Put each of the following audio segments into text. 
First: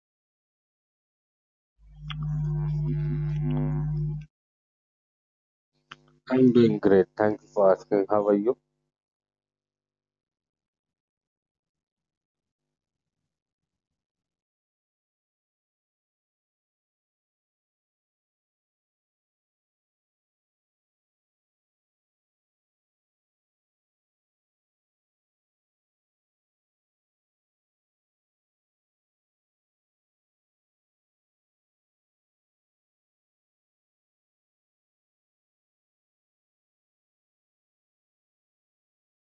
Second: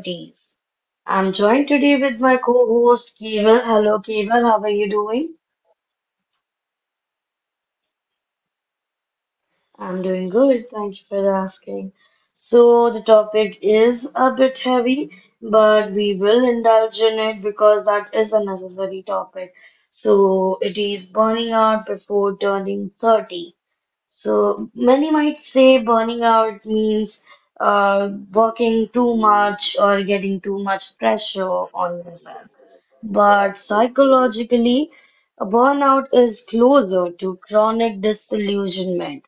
30s. I'm joined today with my co-host Keval. Hello Keval, how are you doing? I'm doing great. Thank you for asking. How are you? I'm doing good. Thanks for asking. So, the topic is a bit heavy, but we will indulge in it because that is a necessary topic. So, it is burning out before turning 30. So, many might say burning out means working too much or getting too much pressure on yourself. But psychologically, a burnout is closer to chronic disillusionment.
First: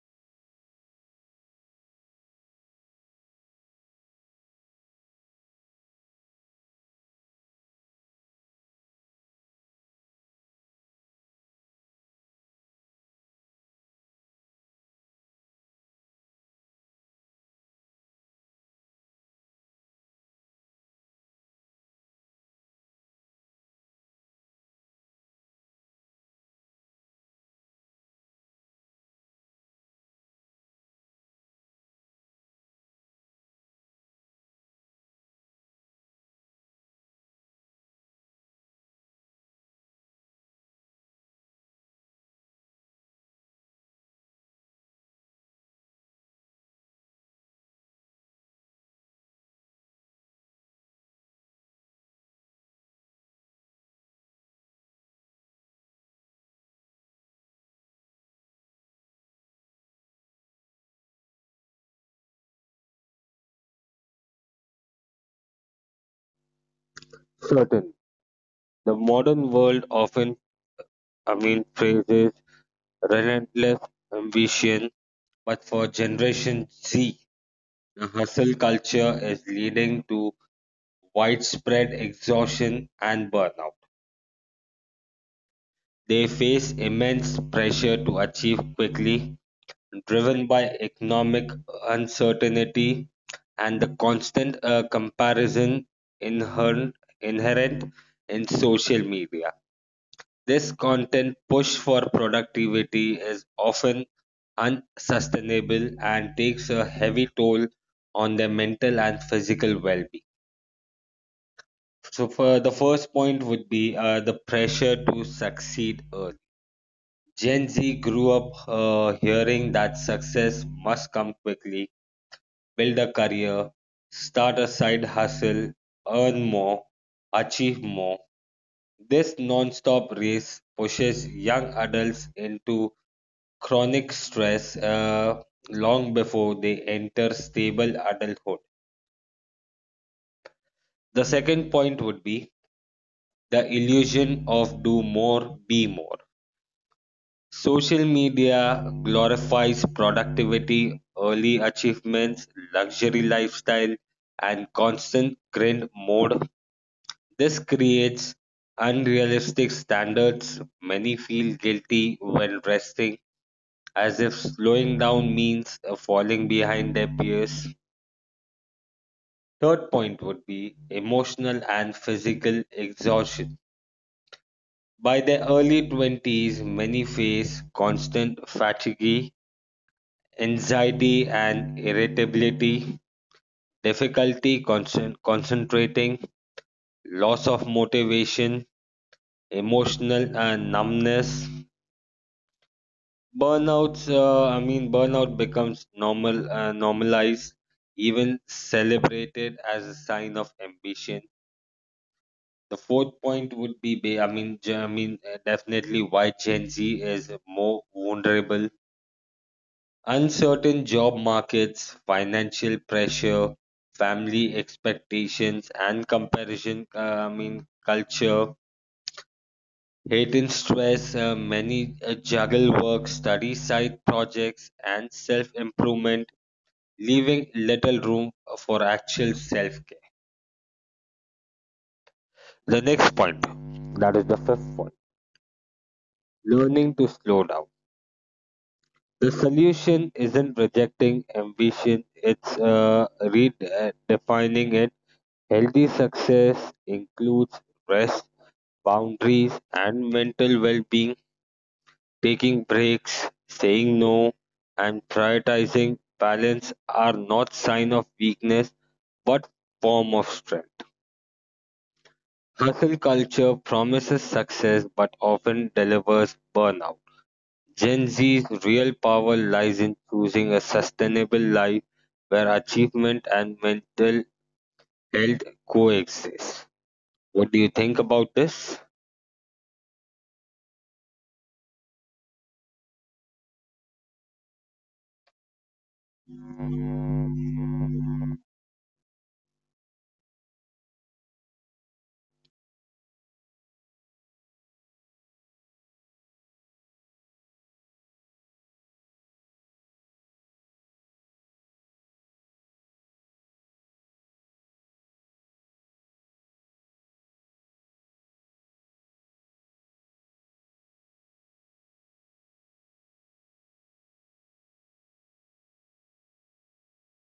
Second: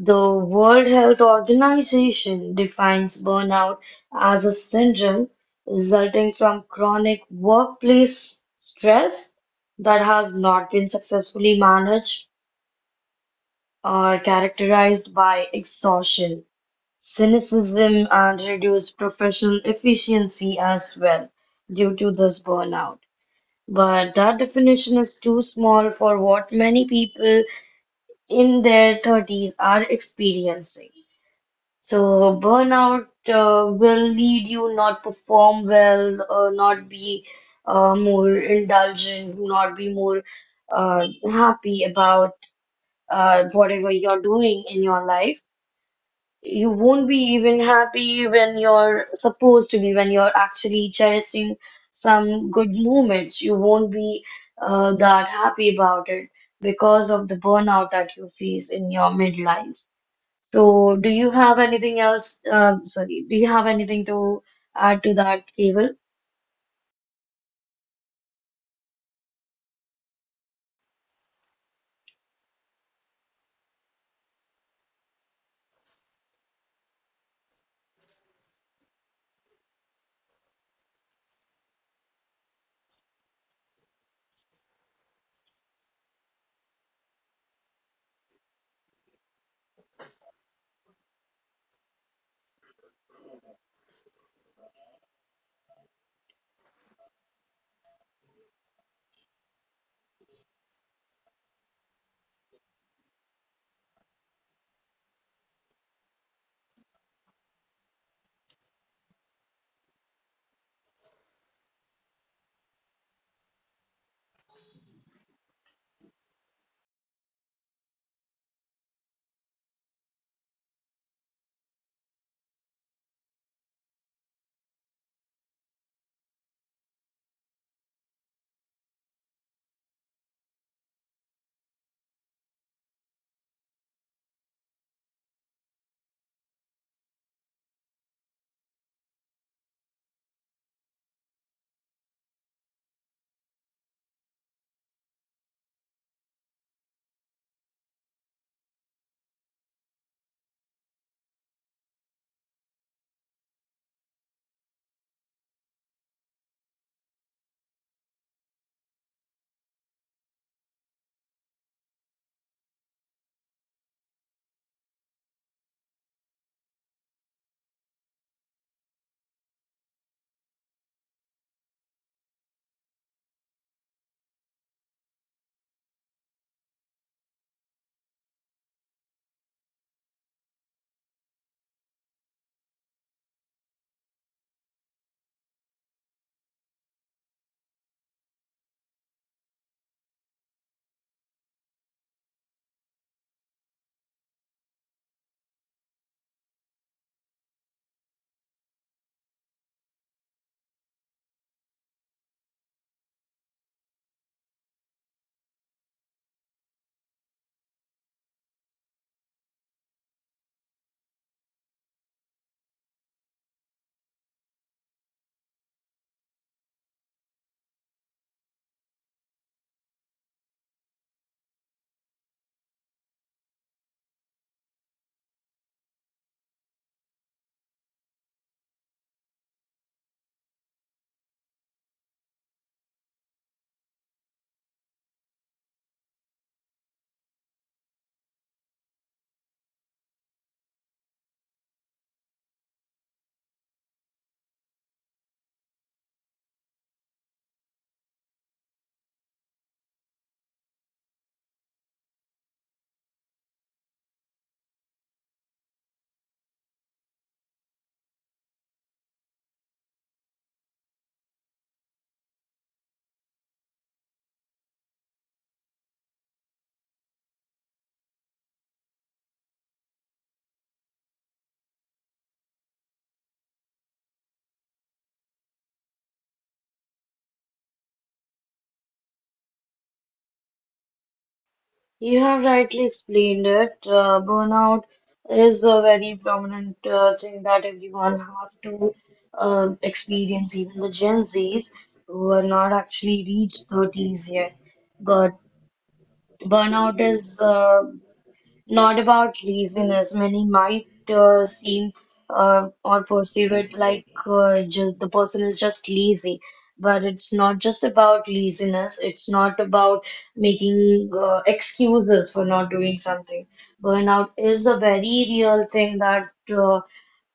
The World Health Organization defines burnout as a syndrome resulting from chronic workplace stress that has not been successfully managed or characterized by exhaustion, cynicism, and reduced professional efficiency as well due to this burnout. But that definition is too small for what many people in their 30s are experiencing. So burnout will lead you not perform well, not be more indulgent, not be more happy about whatever you're doing in your life. You won't be even happy when you're supposed to be, when you're actually cherishing some good moments. You won't be that happy about it because of the burnout that you face in your midlife. So, do you have anything else? Sorry, do you have anything to add to that, Keval? Certain. The modern world often, praises relentless ambition, but for Generation Z, the hustle culture is leading to widespread exhaustion and burnout. They face immense pressure to achieve quickly, driven by economic uncertainty and the constant comparison inherent inherent in social media. This content push for productivity is often unsustainable and takes a heavy toll on their mental and physical well-being. So, for the first point would be, the pressure to succeed early. Gen Z grew up hearing that success must come quickly, build a career, start a side hustle, earn more, achieve more. This non-stop race pushes young adults into chronic stress, long before they enter stable adulthood. The second point would be the illusion of do more, be more. Social media glorifies productivity, early achievements, luxury lifestyle, and constant grind mode. This creates unrealistic standards. Many feel guilty when resting, as if slowing down means, falling behind their peers. Third point would be emotional and physical exhaustion. By their early 20s, many face constant fatigue, anxiety and irritability, difficulty concentrating, loss of motivation, emotional and numbness. Burnout becomes normal, normalized, even celebrated as a sign of ambition. The fourth point would be, definitely why Gen Z is more vulnerable. Uncertain job markets, financial pressure, family expectations, and comparison. Culture, hate and stress. Many juggle work, study side projects, and self-improvement, leaving little room for actual self-care. The next point, that is the fifth point, learning to slow down. The solution isn't rejecting ambition, it's redefining it. Healthy success includes rest, boundaries, and mental well being, taking breaks, saying no, and prioritizing balance are not sign of weakness but form of strength. Hustle culture promises success but often delivers burnout. Gen Z's real power lies in choosing a sustainable life where achievement and mental health coexist. What do you think about this? You have rightly explained it. Burnout is a very prominent thing that everyone have to experience, even the Gen Zs who are not actually reached 30s yet. But burnout is not about reason, as many might seem or perceive it, like just the person is just lazy. But it's not just about laziness, it's not about making excuses for not doing something. Burnout is a very real thing uh,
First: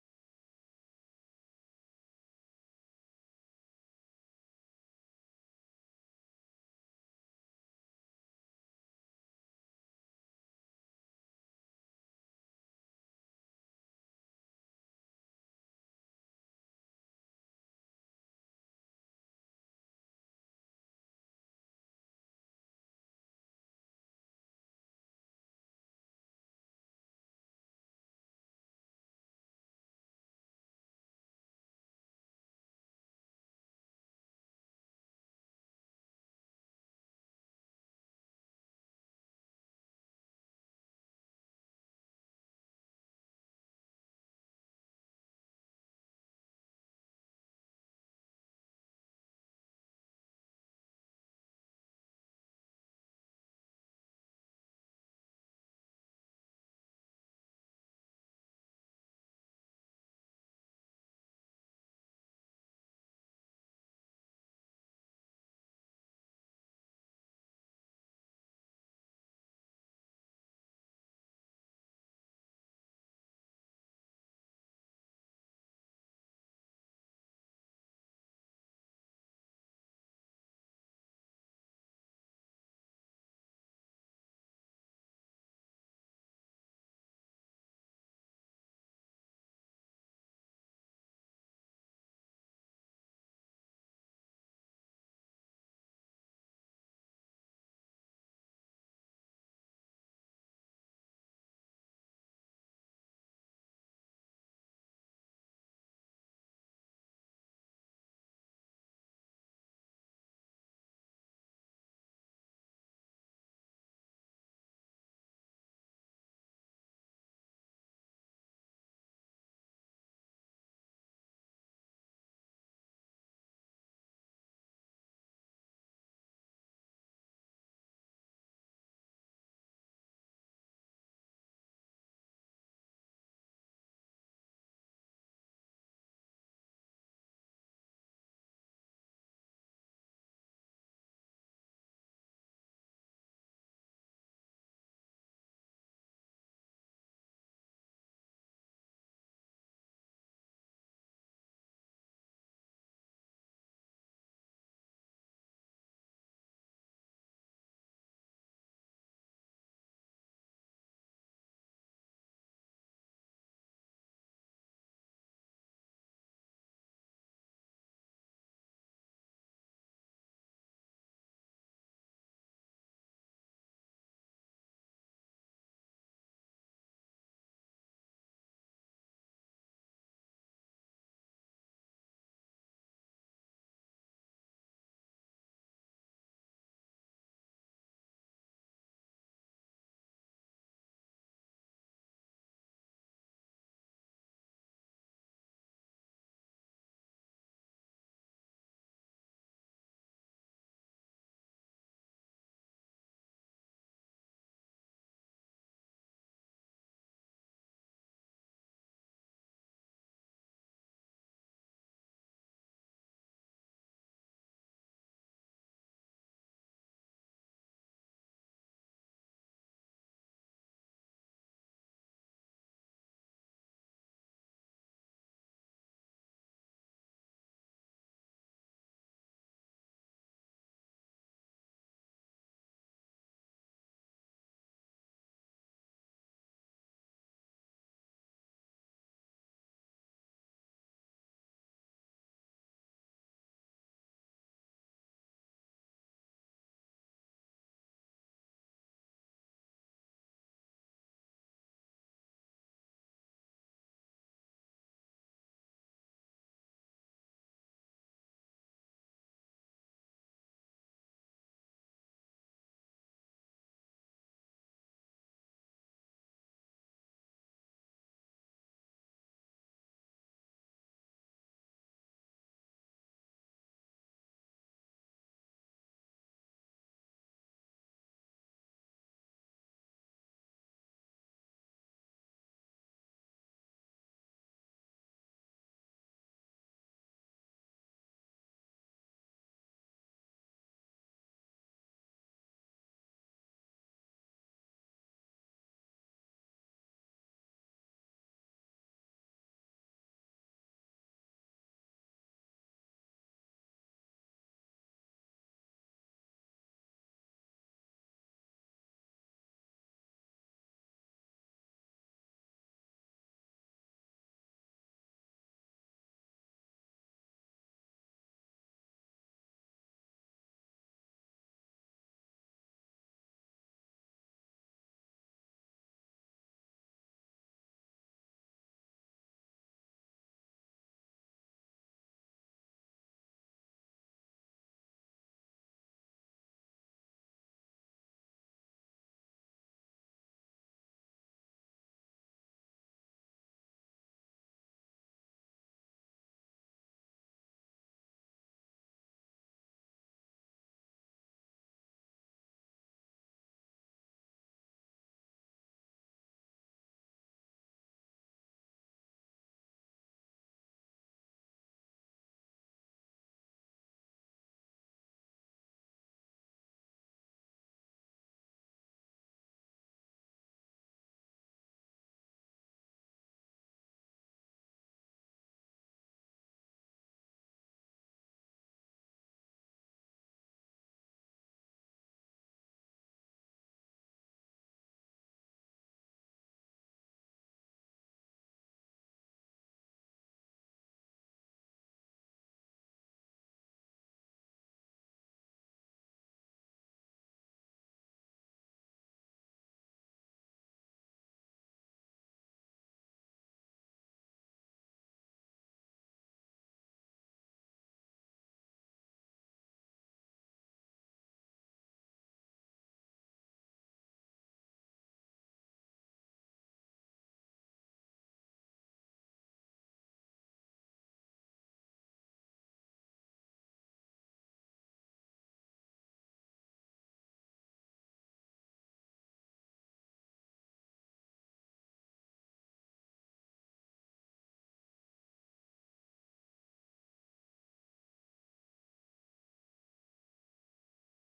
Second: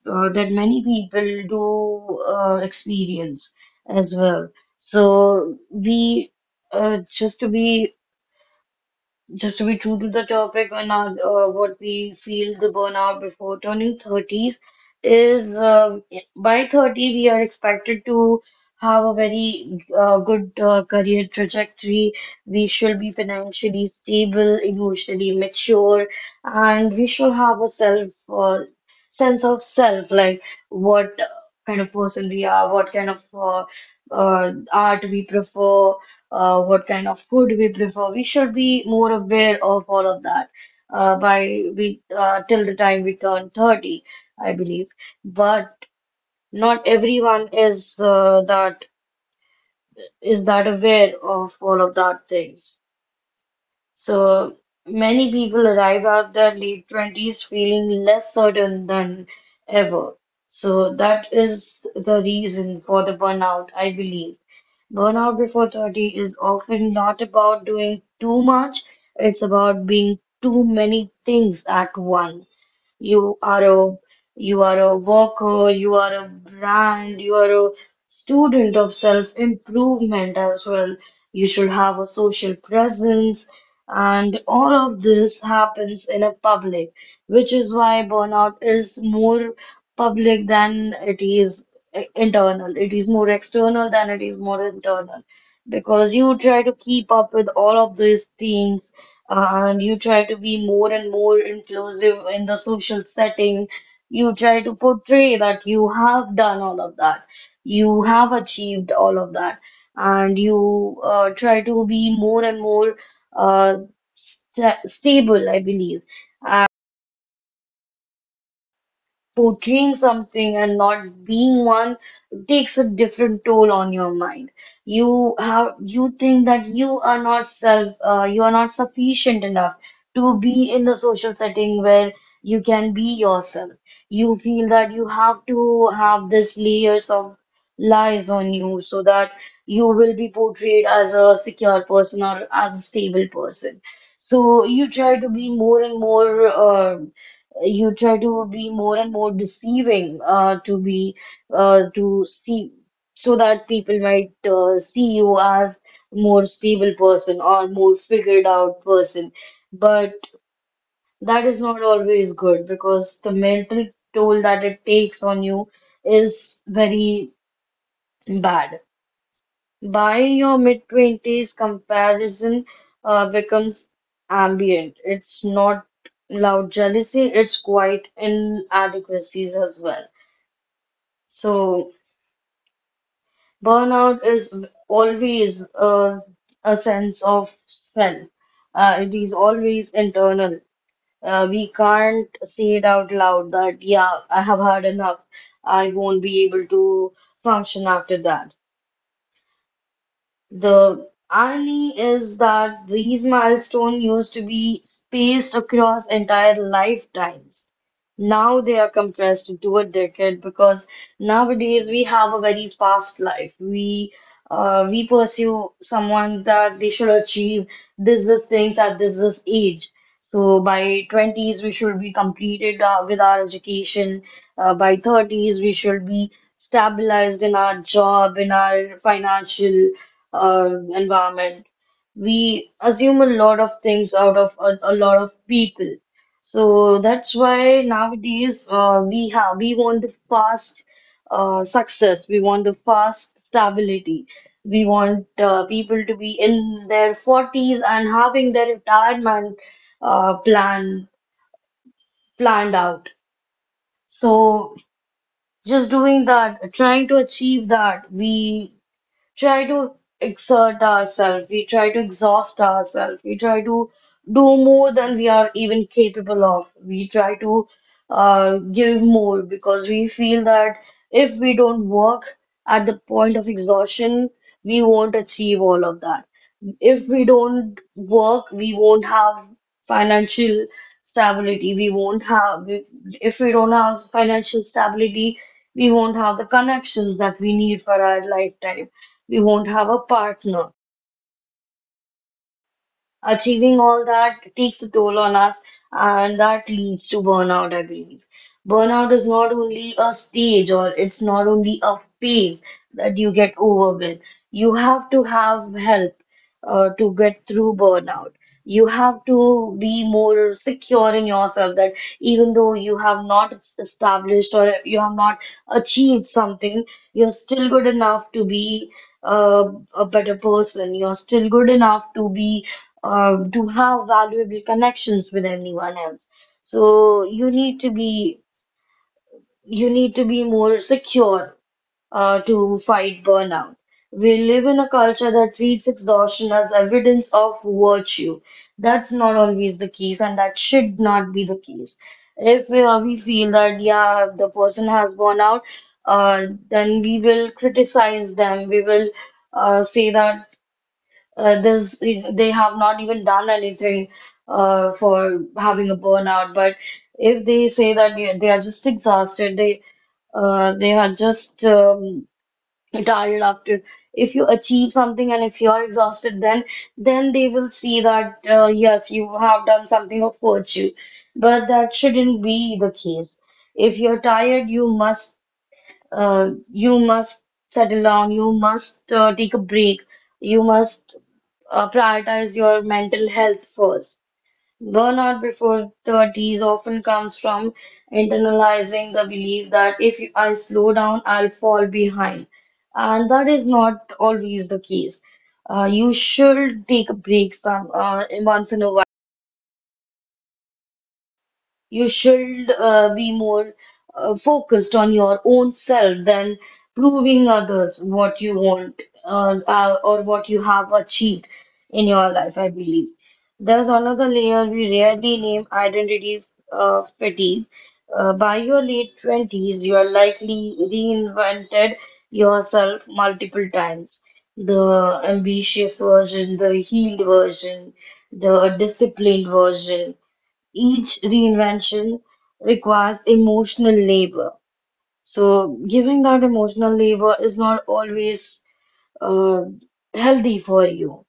that many people do experience as well. So we, uh, just to be just to be true to the topic and our, what we feel the burnout before turning 30s is, by 30 we are expected to have a very good career trajectory. We should be financially stable, emotionally mature, and we should have a self sense of self, like what kind of person we are, what kind of art we prefer, what kind of food we prefer. We should be more aware of all of that, by we till the time we turn 30, I believe. But not everyone is that aware of all of that things. So many people arrive at their late 20s feeling less certain than ever. So that is the reason for the burnout, I believe. Burnout before 30 is often not about doing too much, it's about being too many things at once. You are a you are a worker, you are a brand, you are a student of self-improvement as well. You should have a social presence, and all of this happens in a public, which is why burnout is more public than it is internal. It is more external than it is more internal because you try to keep up with all of these things, and you try to be more and more inclusive in the social setting. You try to portray that you have done all of that, you have achieved all of that, and you try to be more and more uh, stable, I believe. Portraying something and not being one takes a different toll on your mind. You think that you are not sufficient enough to be in a social setting where you can be yourself. You feel that you have to have this layers of lies on you, so that you will be portrayed as a secure person or as a stable person. So you try to be more and more you try to be more and more deceiving, to be to see so that people might see you as more stable person or more figured out person. But that is not always good, because the mental toll that it takes on you is very bad. By your mid-20s, comparison becomes ambient. It's not loud jealousy, it's quite inadequacies as well. So, burnout is always a sense of self. It is always internal. We can't say it out loud that, yeah, I have had enough. I won't be able to function after that. The irony is that these milestones used to be spaced across entire lifetimes. Now they are compressed into a decade, because nowadays we have a very fast life. We pursue someone that they should achieve this things at this age. So by 20s we should be completed with our education. By 30s we should be stabilized in our job, in our financial our environment. We assume a lot of things out of a lot of people. So that's why nowadays we want the fast success. We want the fast stability. We want people to be in their 40s and having their retirement uh, plan planned out. So just doing that, trying to achieve that, we try to exert ourselves, we try to exhaust ourselves, we try to do more than we are even capable of. We try to give more, because we feel that if we don't work at the point of exhaustion, we won't achieve all of that. If we don't work, we won't have financial stability. We won't have, we- if we don't have financial stability, we won't have the connections that we need for our lifetime. We won't have a partner. Achieving all that takes a toll on us, and that leads to burnout, I believe. Burnout is not only a stage, or it's not only a phase that you get over with. You have to have help to get through burnout. You have to be more secure in yourself that even though you have not established or you have not achieved something, you're still good enough to be uh, a better person. You're still good enough to be, to have valuable connections with anyone else. So you need to be more secure to fight burnout. We live in a culture that treats exhaustion as evidence of virtue. That's not always the case, and that should not be the case. If we, we feel that, yeah, the person has burnout, then we will criticize them. We will say that, this they have not even done anything for having a burnout. But if they say that they are just exhausted, they are just tired after, if you achieve something and if you're exhausted, then they will see that, yes, you have done something of virtue. But that shouldn't be the case. If you're tired, you must settle down, you must take a break, you must prioritize your mental health first. Burnout before 30s often comes from internalizing the belief that if I slow down, I'll fall behind. And that is not always the case. You should take a break some, once in a while. You should be more focused on your own self than proving others what you want, or what you have achieved in your life, I believe. There's another layer we rarely name, identity fatigue. By your late 20s, you are likely reinvented yourself multiple times. The ambitious version, the healed version, the disciplined version, each reinvention requires emotional labor. So giving that emotional labor is not always uh, healthy for you.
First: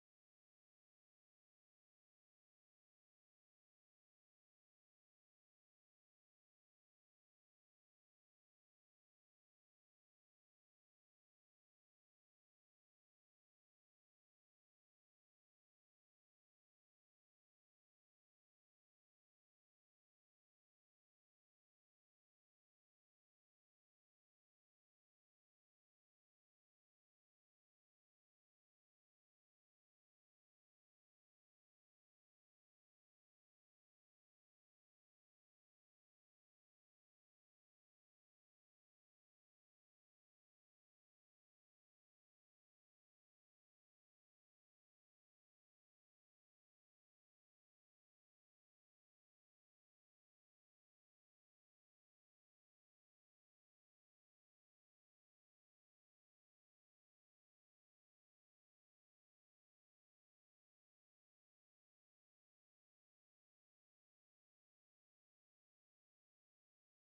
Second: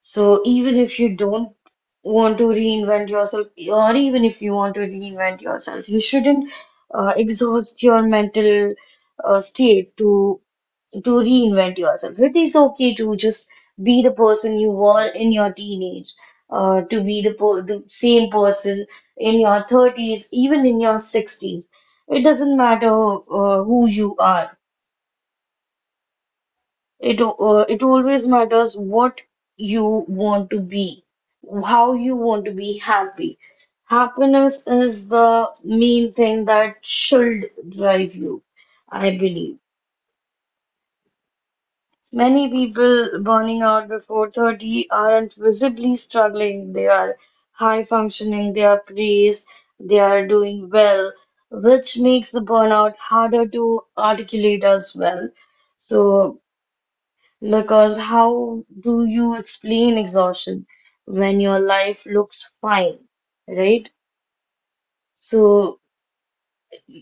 So even if you don't want to reinvent yourself, or even if you want to reinvent yourself, you shouldn't exhaust your mental state to reinvent yourself. It is okay to just be the person you were in your teenage, to be the, po the same person in your 30s, even in your 60s. It doesn't matter who you are. It always matters what you want to be, how you want to be happy. Happiness is the main thing that should drive you, I believe. Many people burning out before 30 aren't visibly struggling. They are high functioning, they are praised, they are doing well, which makes the burnout harder to articulate as well. So, because how do you explain exhaustion when your life looks fine, right? So,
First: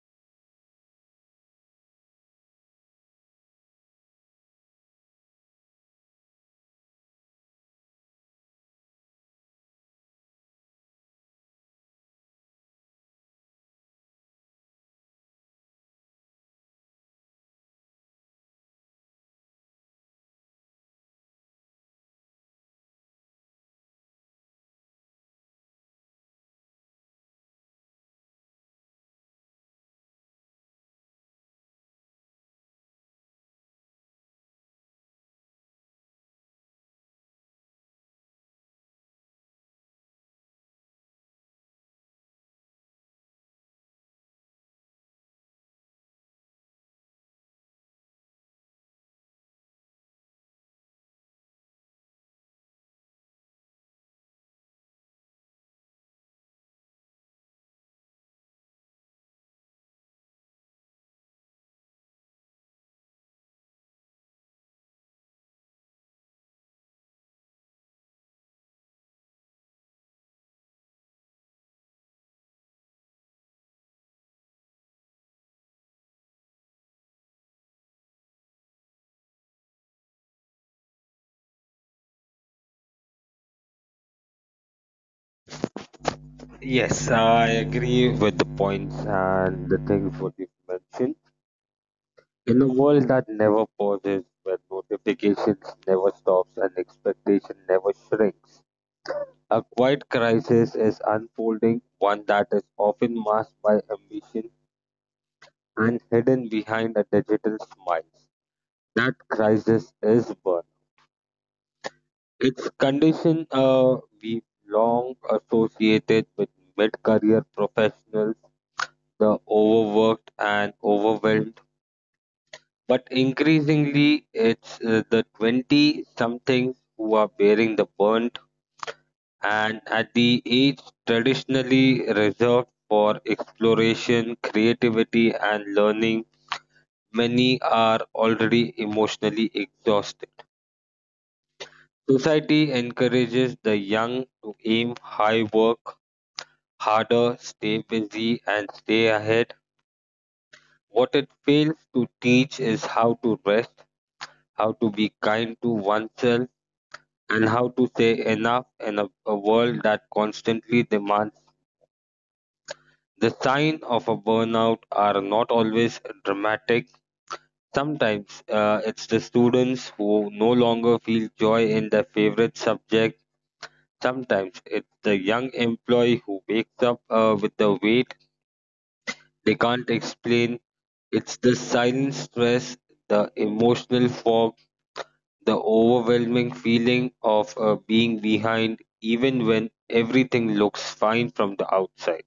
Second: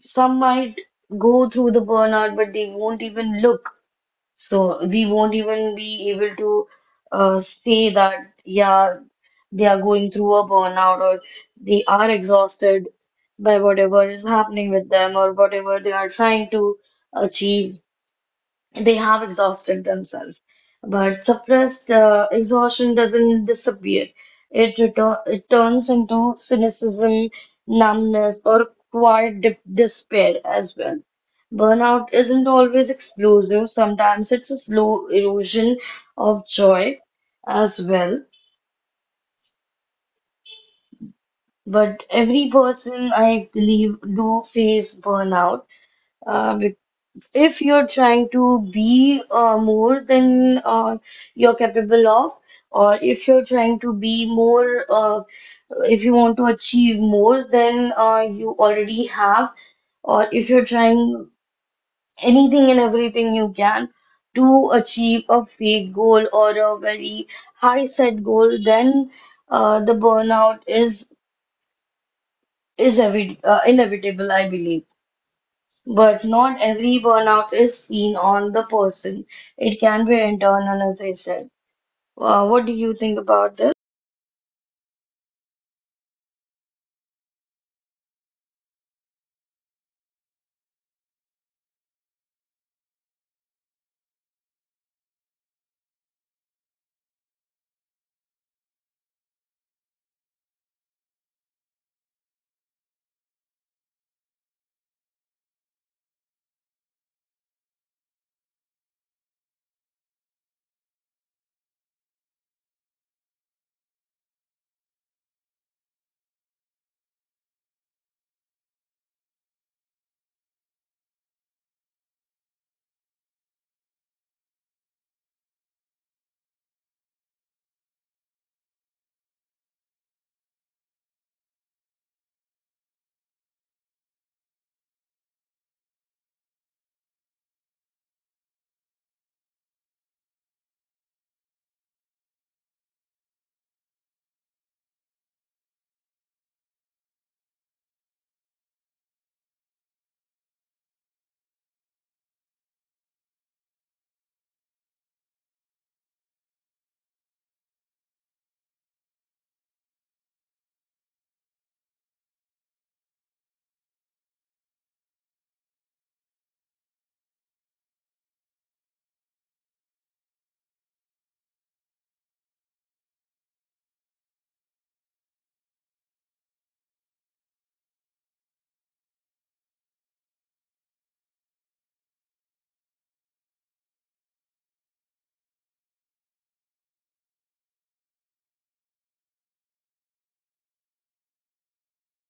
some might go through the burnout, but they won't even look. So we won't even be able to say that, yeah, they are going through a burnout, or they are exhausted by whatever is happening with them, or whatever they are trying to achieve, they have exhausted themselves. But suppressed exhaustion doesn't disappear. It turns into cynicism, numbness, or quiet dip despair as well. Burnout isn't always explosive. Sometimes it's a slow erosion of joy as well. But every person, I believe, do face burnout, uh, if you're trying to be more than you're capable of, or if you're trying to be more, if you want to achieve more than you already have, or if you're trying anything and everything you can to achieve a fake goal or a very high set goal, then the burnout is evi inevitable, I believe. But not every burnout is seen on the person. It can be internal, as I said. What do you think about this? Yes, I agree with the points and the things what you mentioned. In a world that never pauses, where notifications never stops and expectation never shrinks, a quiet crisis is unfolding, one that is often masked by ambition and hidden behind a digital smile. That crisis is birth. It's condition we long associated with mid-career professionals, the overworked and overwhelmed. But increasingly, it's the 20-somethings who are bearing the burnt, and at the age traditionally reserved for exploration, creativity, and learning, many are already emotionally exhausted. Society encourages the young to aim high, work harder, stay busy, and stay ahead. What it fails to teach is how to rest, how to be kind to oneself, and how to say enough in a world that constantly demands. The sign of a burnout are not always dramatic. Sometimes it's the students who no longer feel joy in their favorite subject. Sometimes it's the young employee who wakes up with the weight they can't explain. It's the silent stress, the emotional fog, the overwhelming feeling of being behind, even when everything looks fine from the outside.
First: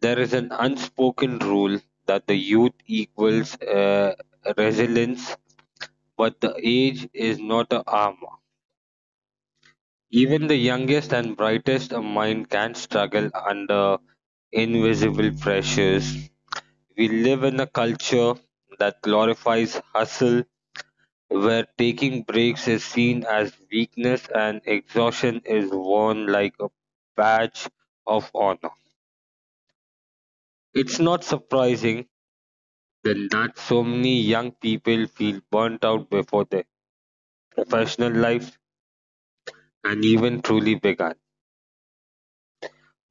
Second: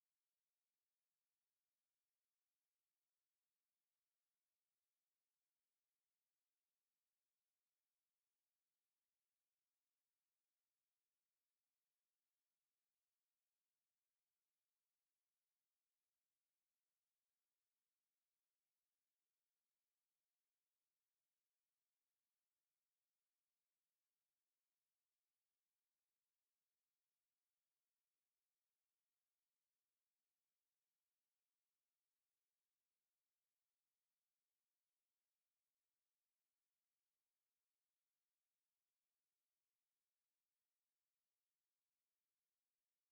There is an unspoken rule that the youth equals, resilience, but the age is not a armor. Even the youngest and brightest of mind can struggle under invisible pressures. We live in a culture that glorifies hustle, where taking breaks is seen as weakness and exhaustion is worn like a badge of honor. It's not surprising then that so many young people feel burnt out before their professional lives and even truly began.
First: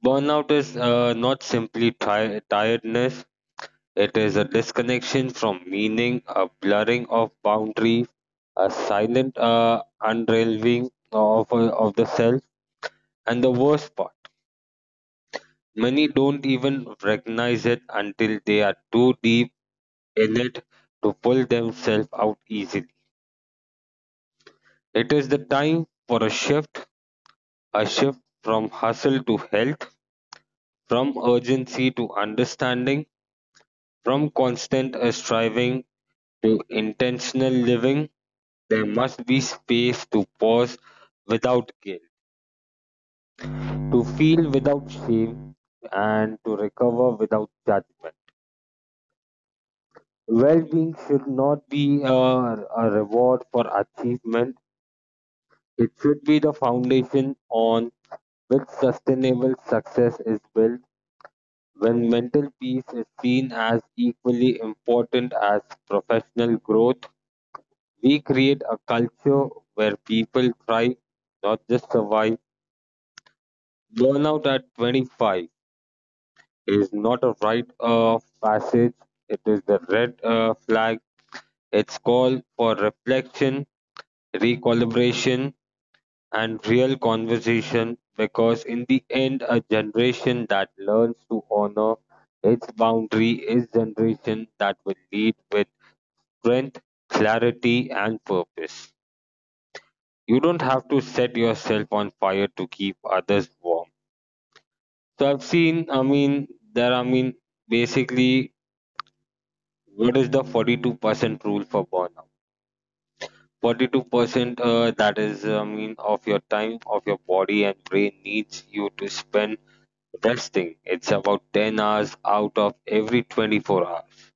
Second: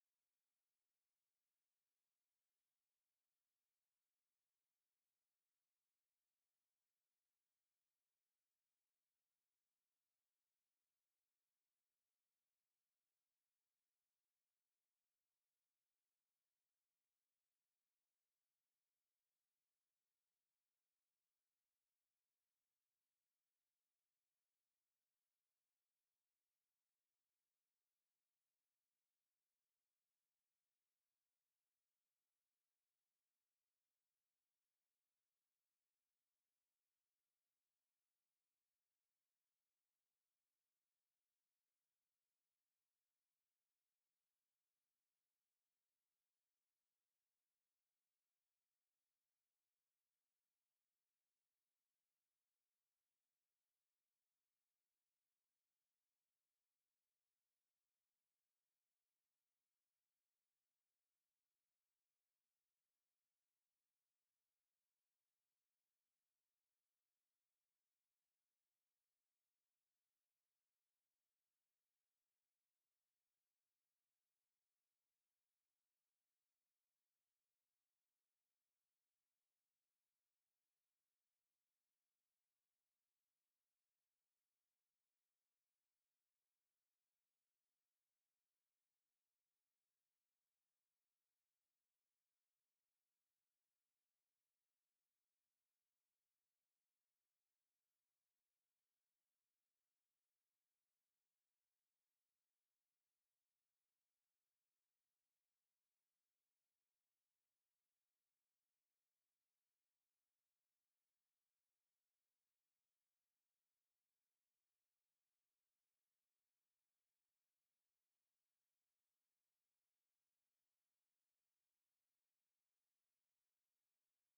Burnout is, not simply tiredness. It is a disconnection from meaning, a blurring of boundary, a silent unraveling of the self. And the worst part, many don't even recognize it until they are too deep in it to pull themselves out easily. It is the time for a shift from hustle to health, from urgency to understanding, from constant striving to intentional living. There must be space to pause without guilt, to feel without shame, and to recover without judgment. Well being should not be a reward for achievement, it should be the foundation on which sustainable success is built. When mental peace is seen as equally important as professional growth, we create a culture where people thrive, not just survive. Burnout at 25 is not a rite of passage, it is the red flag. It's call for reflection, recalibration, and real conversation because, in the end, a generation that learns to honor its boundary is generation that will lead with strength, clarity, and purpose. You don't have to set yourself on fire to keep others warm. So I've seen, I mean, there, I mean, basically, what is the 42% rule for burnout? 42%, that is, of your time, of your body and brain needs you to spend resting. It's about 10 hours out of every 24 hours.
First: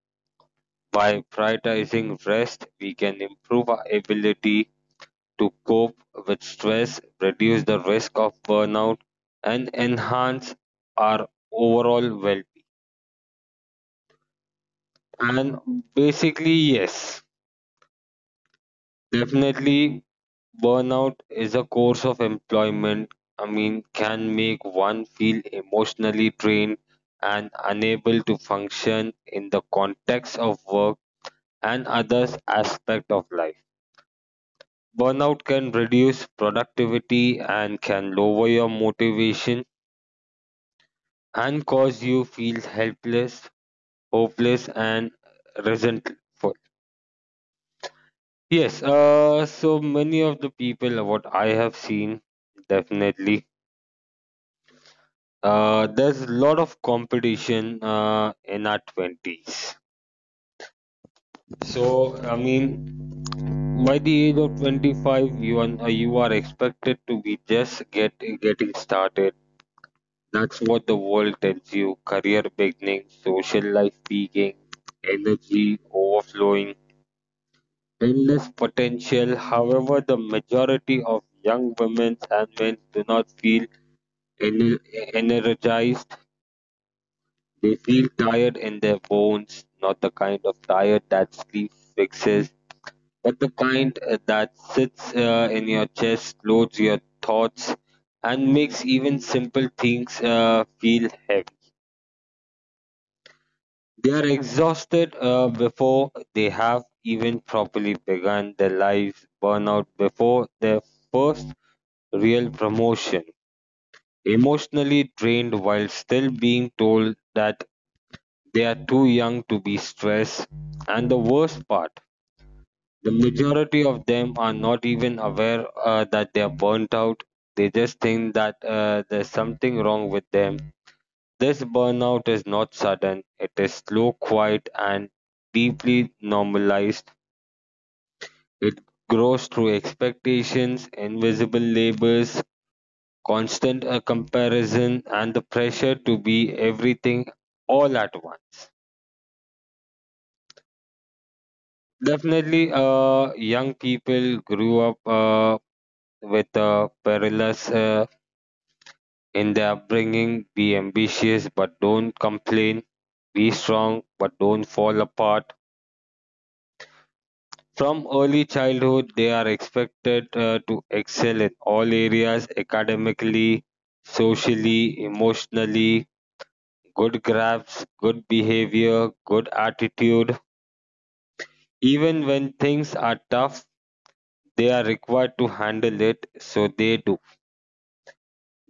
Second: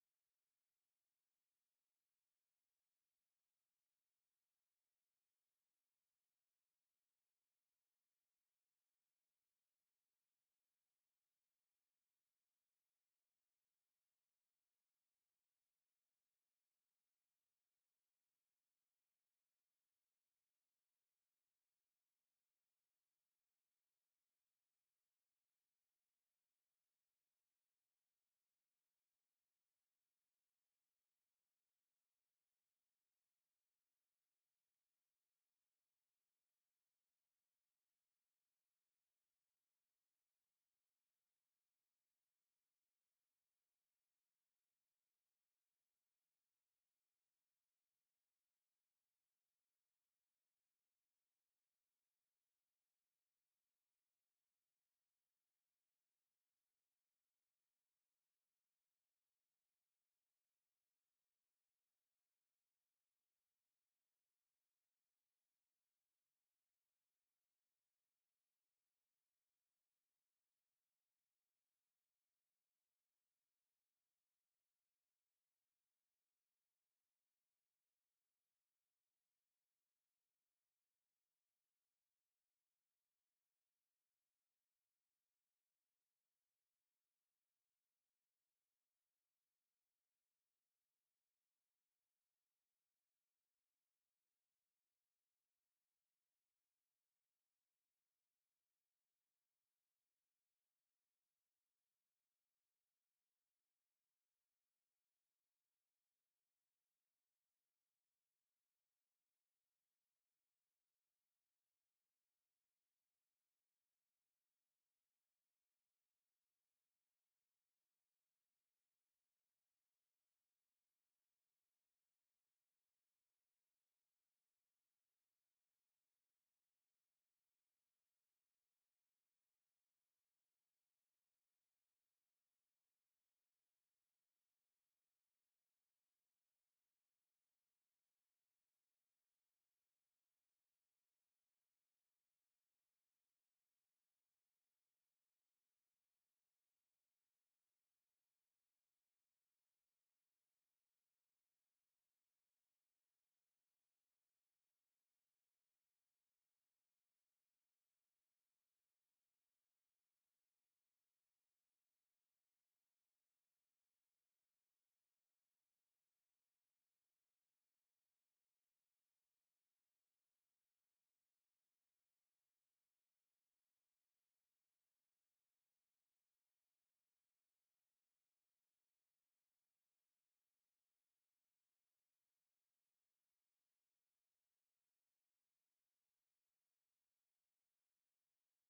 By prioritizing rest, we can improve our ability to cope with stress, reduce the risk of burnout, and enhance our overall well-being. And basically, yes, definitely. Burnout is a course of employment, can make one feel emotionally drained and unable to function in the context of work and others aspect of life. Burnout can reduce productivity and can lower your motivation and cause you feel helpless, hopeless and resentful. Yes, so many of the people what I have seen definitely. There's a lot of competition in our 20s. So, by the age of 25, you are expected to be just getting started. That's what the world tells you. Career beginning, social life peaking, energy overflowing, endless potential. However, the majority of young women and men do not feel ener- energized. They feel tired in their bones, not the kind of tired that sleep fixes, but the kind that sits in your chest, loads your thoughts, and makes even simple things feel heavy. They are exhausted before they have even properly begun their lives, burn out before their first real promotion, emotionally drained while still being told that they are too young to be stressed, and the worst part, the majority of them are not even aware that they are burnt out. They just think that there's something wrong with them. This burnout is not sudden, it is slow, quiet, and deeply normalized. It grows through expectations, invisible labors, constant comparison, and the pressure to be everything all at once. Definitely, young people grew up with parallels in their upbringing. Be ambitious, but don't complain. Be strong, but don't fall apart. From early childhood, they are expected to excel in all areas academically, socially, emotionally. Good grasps, good behavior, good attitude. Even when things are tough, they are required to handle it, so they do.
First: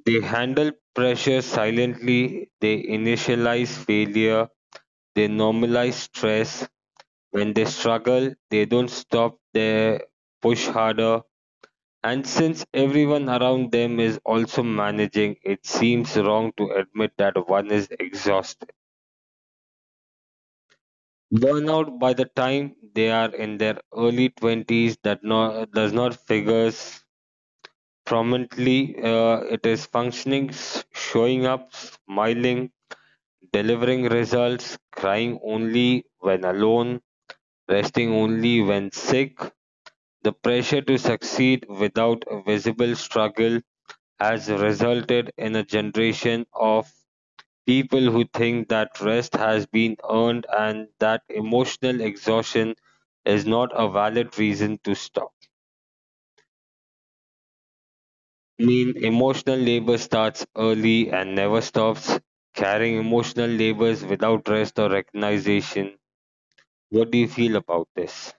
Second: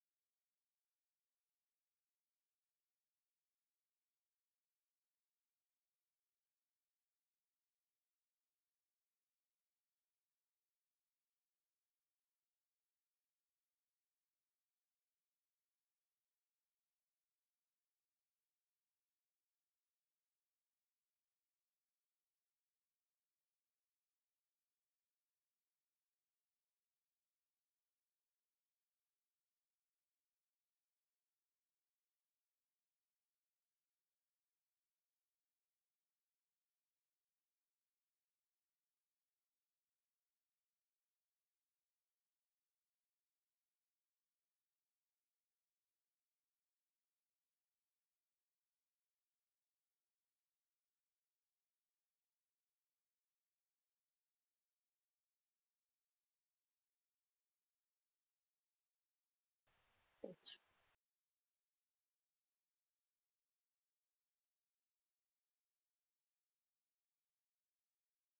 They handle pressure silently, they initialize failure, they normalize stress. When they struggle, they don't stop, they push harder. And since everyone around them is also managing, it seems wrong to admit that one is exhausted. Burnout by the time they are in their early 20s that no, does not figures prominently. It is functioning, showing up, smiling, delivering results, crying only when alone, resting only when sick. The pressure to succeed without a visible struggle has resulted in a generation of people who think that rest has been earned and that emotional exhaustion is not a valid reason to stop. I mean, emotional labor starts early and never stops. Carrying emotional labors without rest or recognition. What do you feel about this?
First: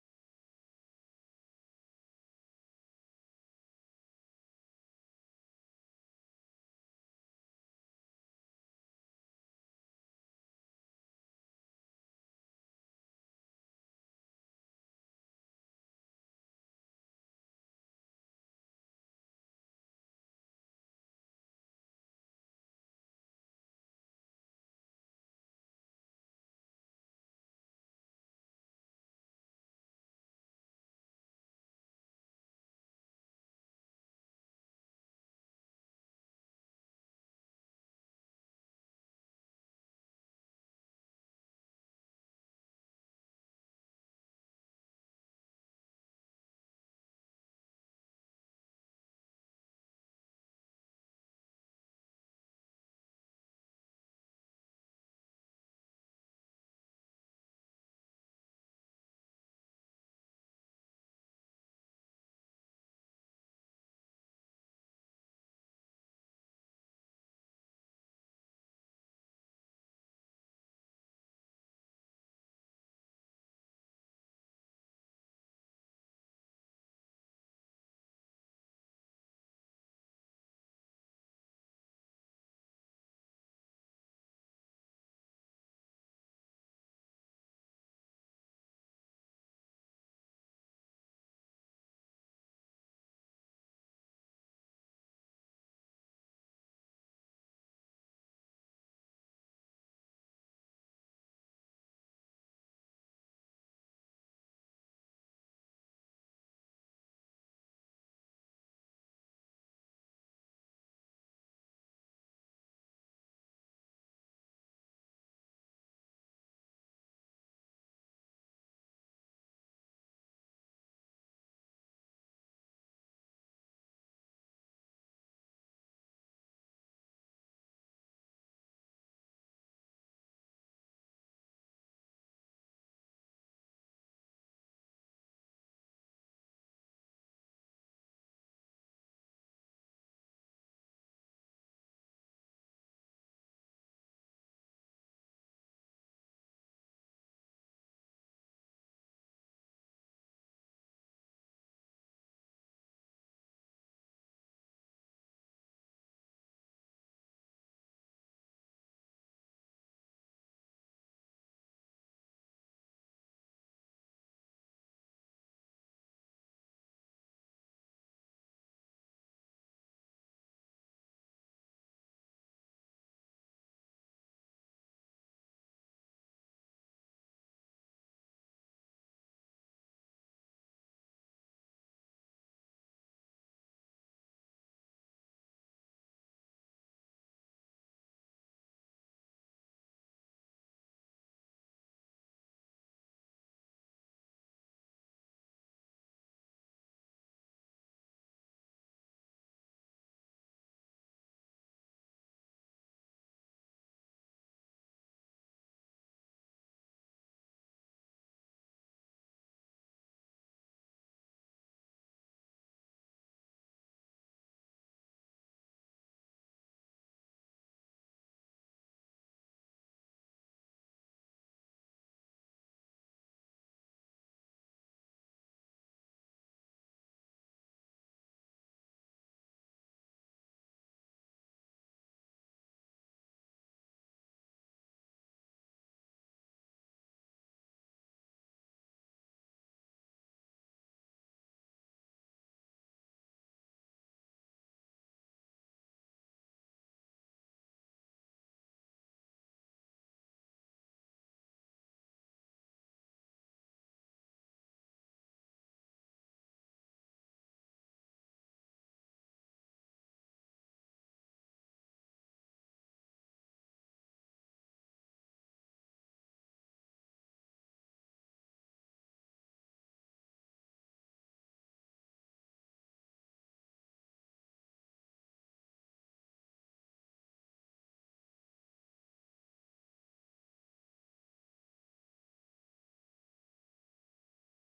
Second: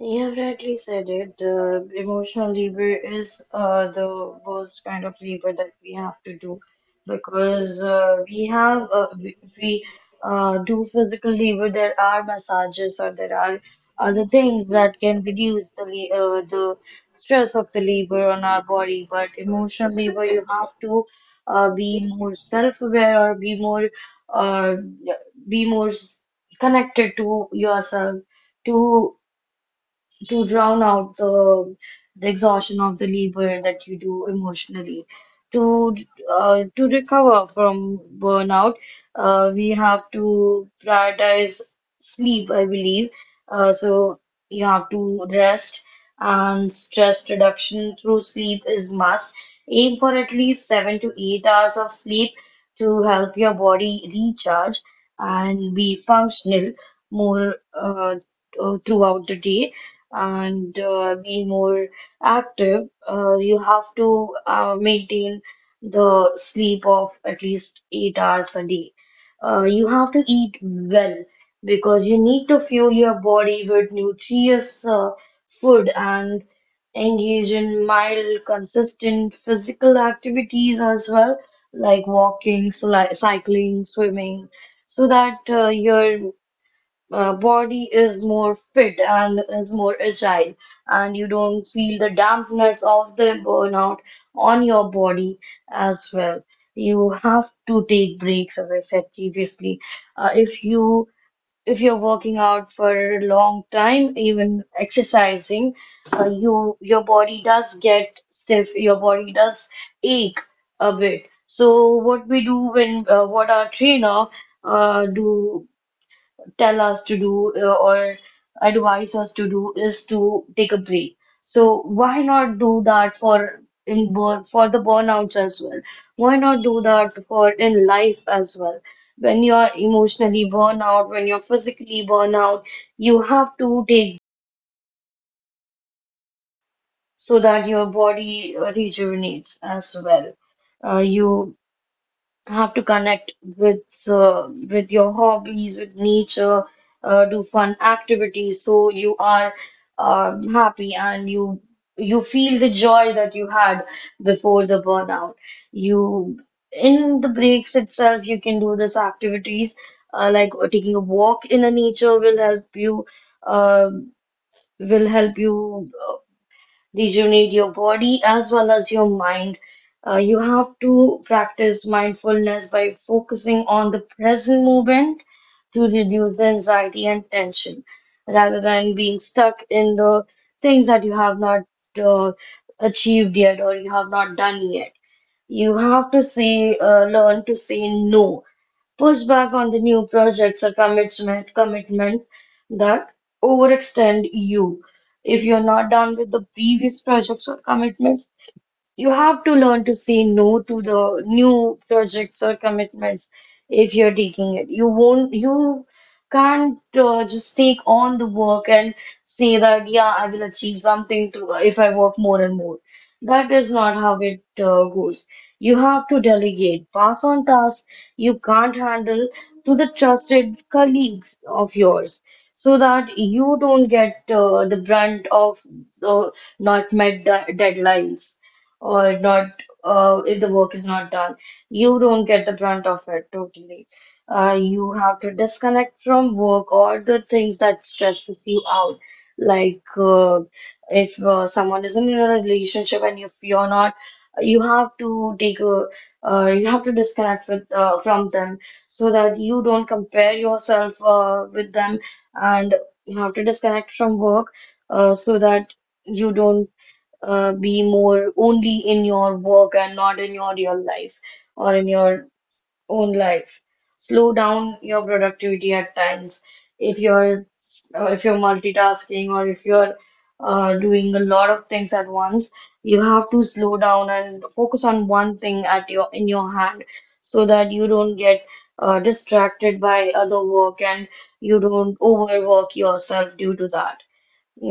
You have rightly said it. The emotional labor is the worst kind of labor that we have to do because we do physical labor. There are massages or there are other things that can reduce the stress of the labor on our body. But emotional labor, you have to be more self-aware or be uh, more connected to yourself to to drown out the exhaustion of the labor that you do emotionally. To to recover from burnout, we have to prioritize sleep, I believe. So you have to rest, and stress reduction through sleep is must. Aim for at least 7 to 8 hours of sleep to help your body recharge and be functional more throughout the day, and be more active. You have to maintain the sleep of at least 8 hours a day. You have to eat well because you need to fuel your body with nutritious food, and engage in mild, consistent physical activities as well, like walking, cycling, swimming, so that your body is more fit and is more agile, and you don't feel the dampness of the burnout on your body as well. You have to take breaks, as I said previously. If you, if you're working out for a long time, even exercising, your body does get stiff, your body does ache a bit. So what we do when what our trainer do tell us to do, or advise us to do, is to take a break. So why not do that for in burn for the burnouts as well? Why not do that for in life as well? When you're emotionally burn out, when you're physically burn out, you have to take, so that your body rejuvenates as well. You have to connect with with your hobbies, with nature, do fun activities, so you are happy, and you feel the joy that you had before the burnout. You, in the breaks itself, you can do these activities, like taking a walk in the nature will help you, um will help you. These, you need your body as well as your mind. You have to practice mindfulness by focusing on the present moment to reduce the anxiety and tension, rather than being stuck in the things that you have not uh, achieved yet or you have not done yet. You have to say, learn to say no. Push back on the new projects or commitment that overextend you. If you're not done with the previous projects or commitments, you have to learn to say no to the new projects or commitments if you're taking it. You won't, you can't just take on the work and say that, yeah, I will achieve something to, if I work more and more. That is not how it goes. You have to delegate, pass on tasks you can't handle to the trusted colleagues of yours, so that you don't get the brunt of the not met deadlines, or not, if the work is not done, you don't get the brunt of it totally. You have to disconnect from work or the things that stresses you out, like, if someone is in a relationship and if you're not, you have to take a, you have to disconnect with from them, so that you don't compare yourself with them, and you have to disconnect from work, so that you don't be more only in your work and not in your real life, or in your own life. Slow down your productivity at times. If you're, if you're multitasking or if you're doing a lot of things at once, you have to slow down and focus on one thing at your in your hand, so that you don't get distracted by other work, and you don't overwork yourself due to that.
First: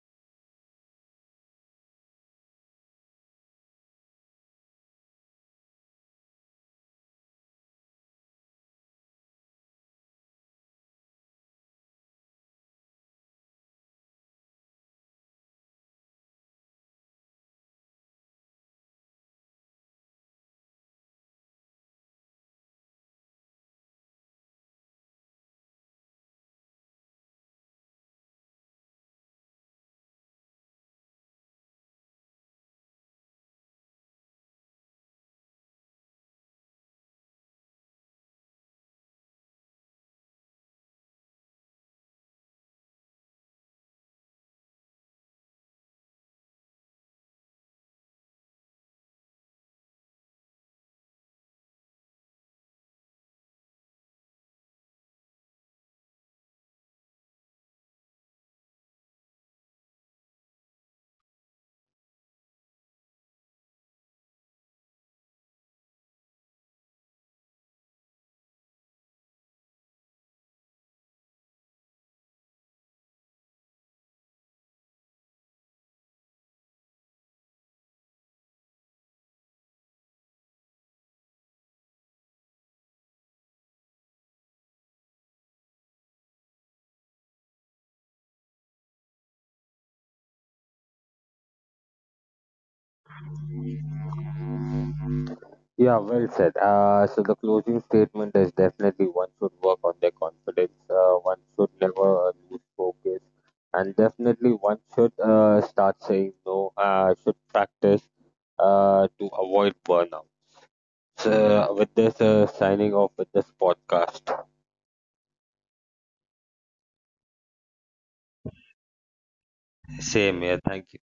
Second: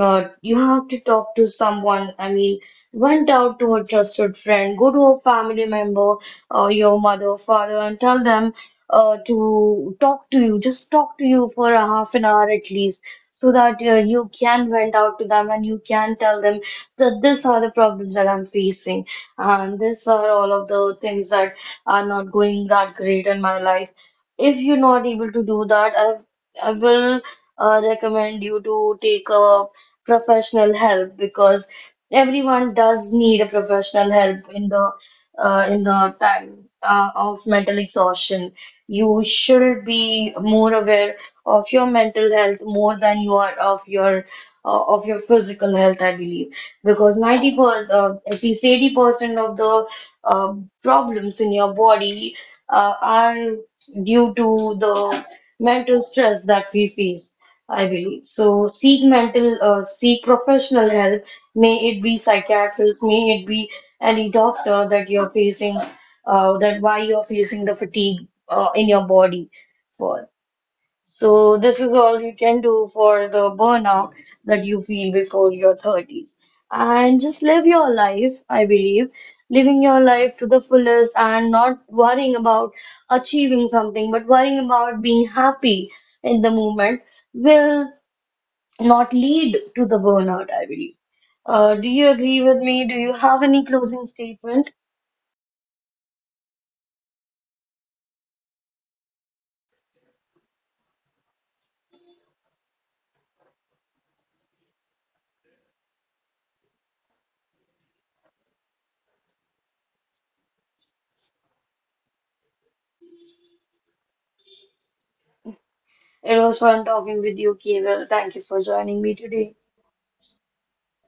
You have to talk to someone. I mean, went out to a trusted friend, go to a family member, or your mother, father, and tell them to talk to you. Just talk to you for a half an hour at least, so that you can vent out to them, and you can tell them that these are the problems that I'm facing, and these are all of the things that are not going that great in my life. If you're not able to do that, I will recommend you to take a professional help, because everyone does need a professional help in the time of mental exhaustion. You should be more aware of your mental health more than you are of your physical health, I believe, because 90%, at least 80% of the uh, problems in your body are due to the mental stress that we face, I believe. So seek mental, seek professional help. May it be psychiatrist, may it be any doctor that you're facing, that why you're facing the fatigue in your body for. So this is all you can do for the burnout that you feel before your 30s. And just live your life, I believe. Living your life to the fullest, and not worrying about achieving something, but worrying about being happy in the moment, will not lead to the burnout, I believe. Do you agree with me? Do you have any closing statement? Yeah, well said. So the closing statement is definitely one should work on their confidence. One should never lose focus, and definitely one should start saying no. Should practice to avoid burnout. So, with this, signing off with this podcast. It was fun talking with you, Keval. Thank you for joining me today. Same here. Thank you.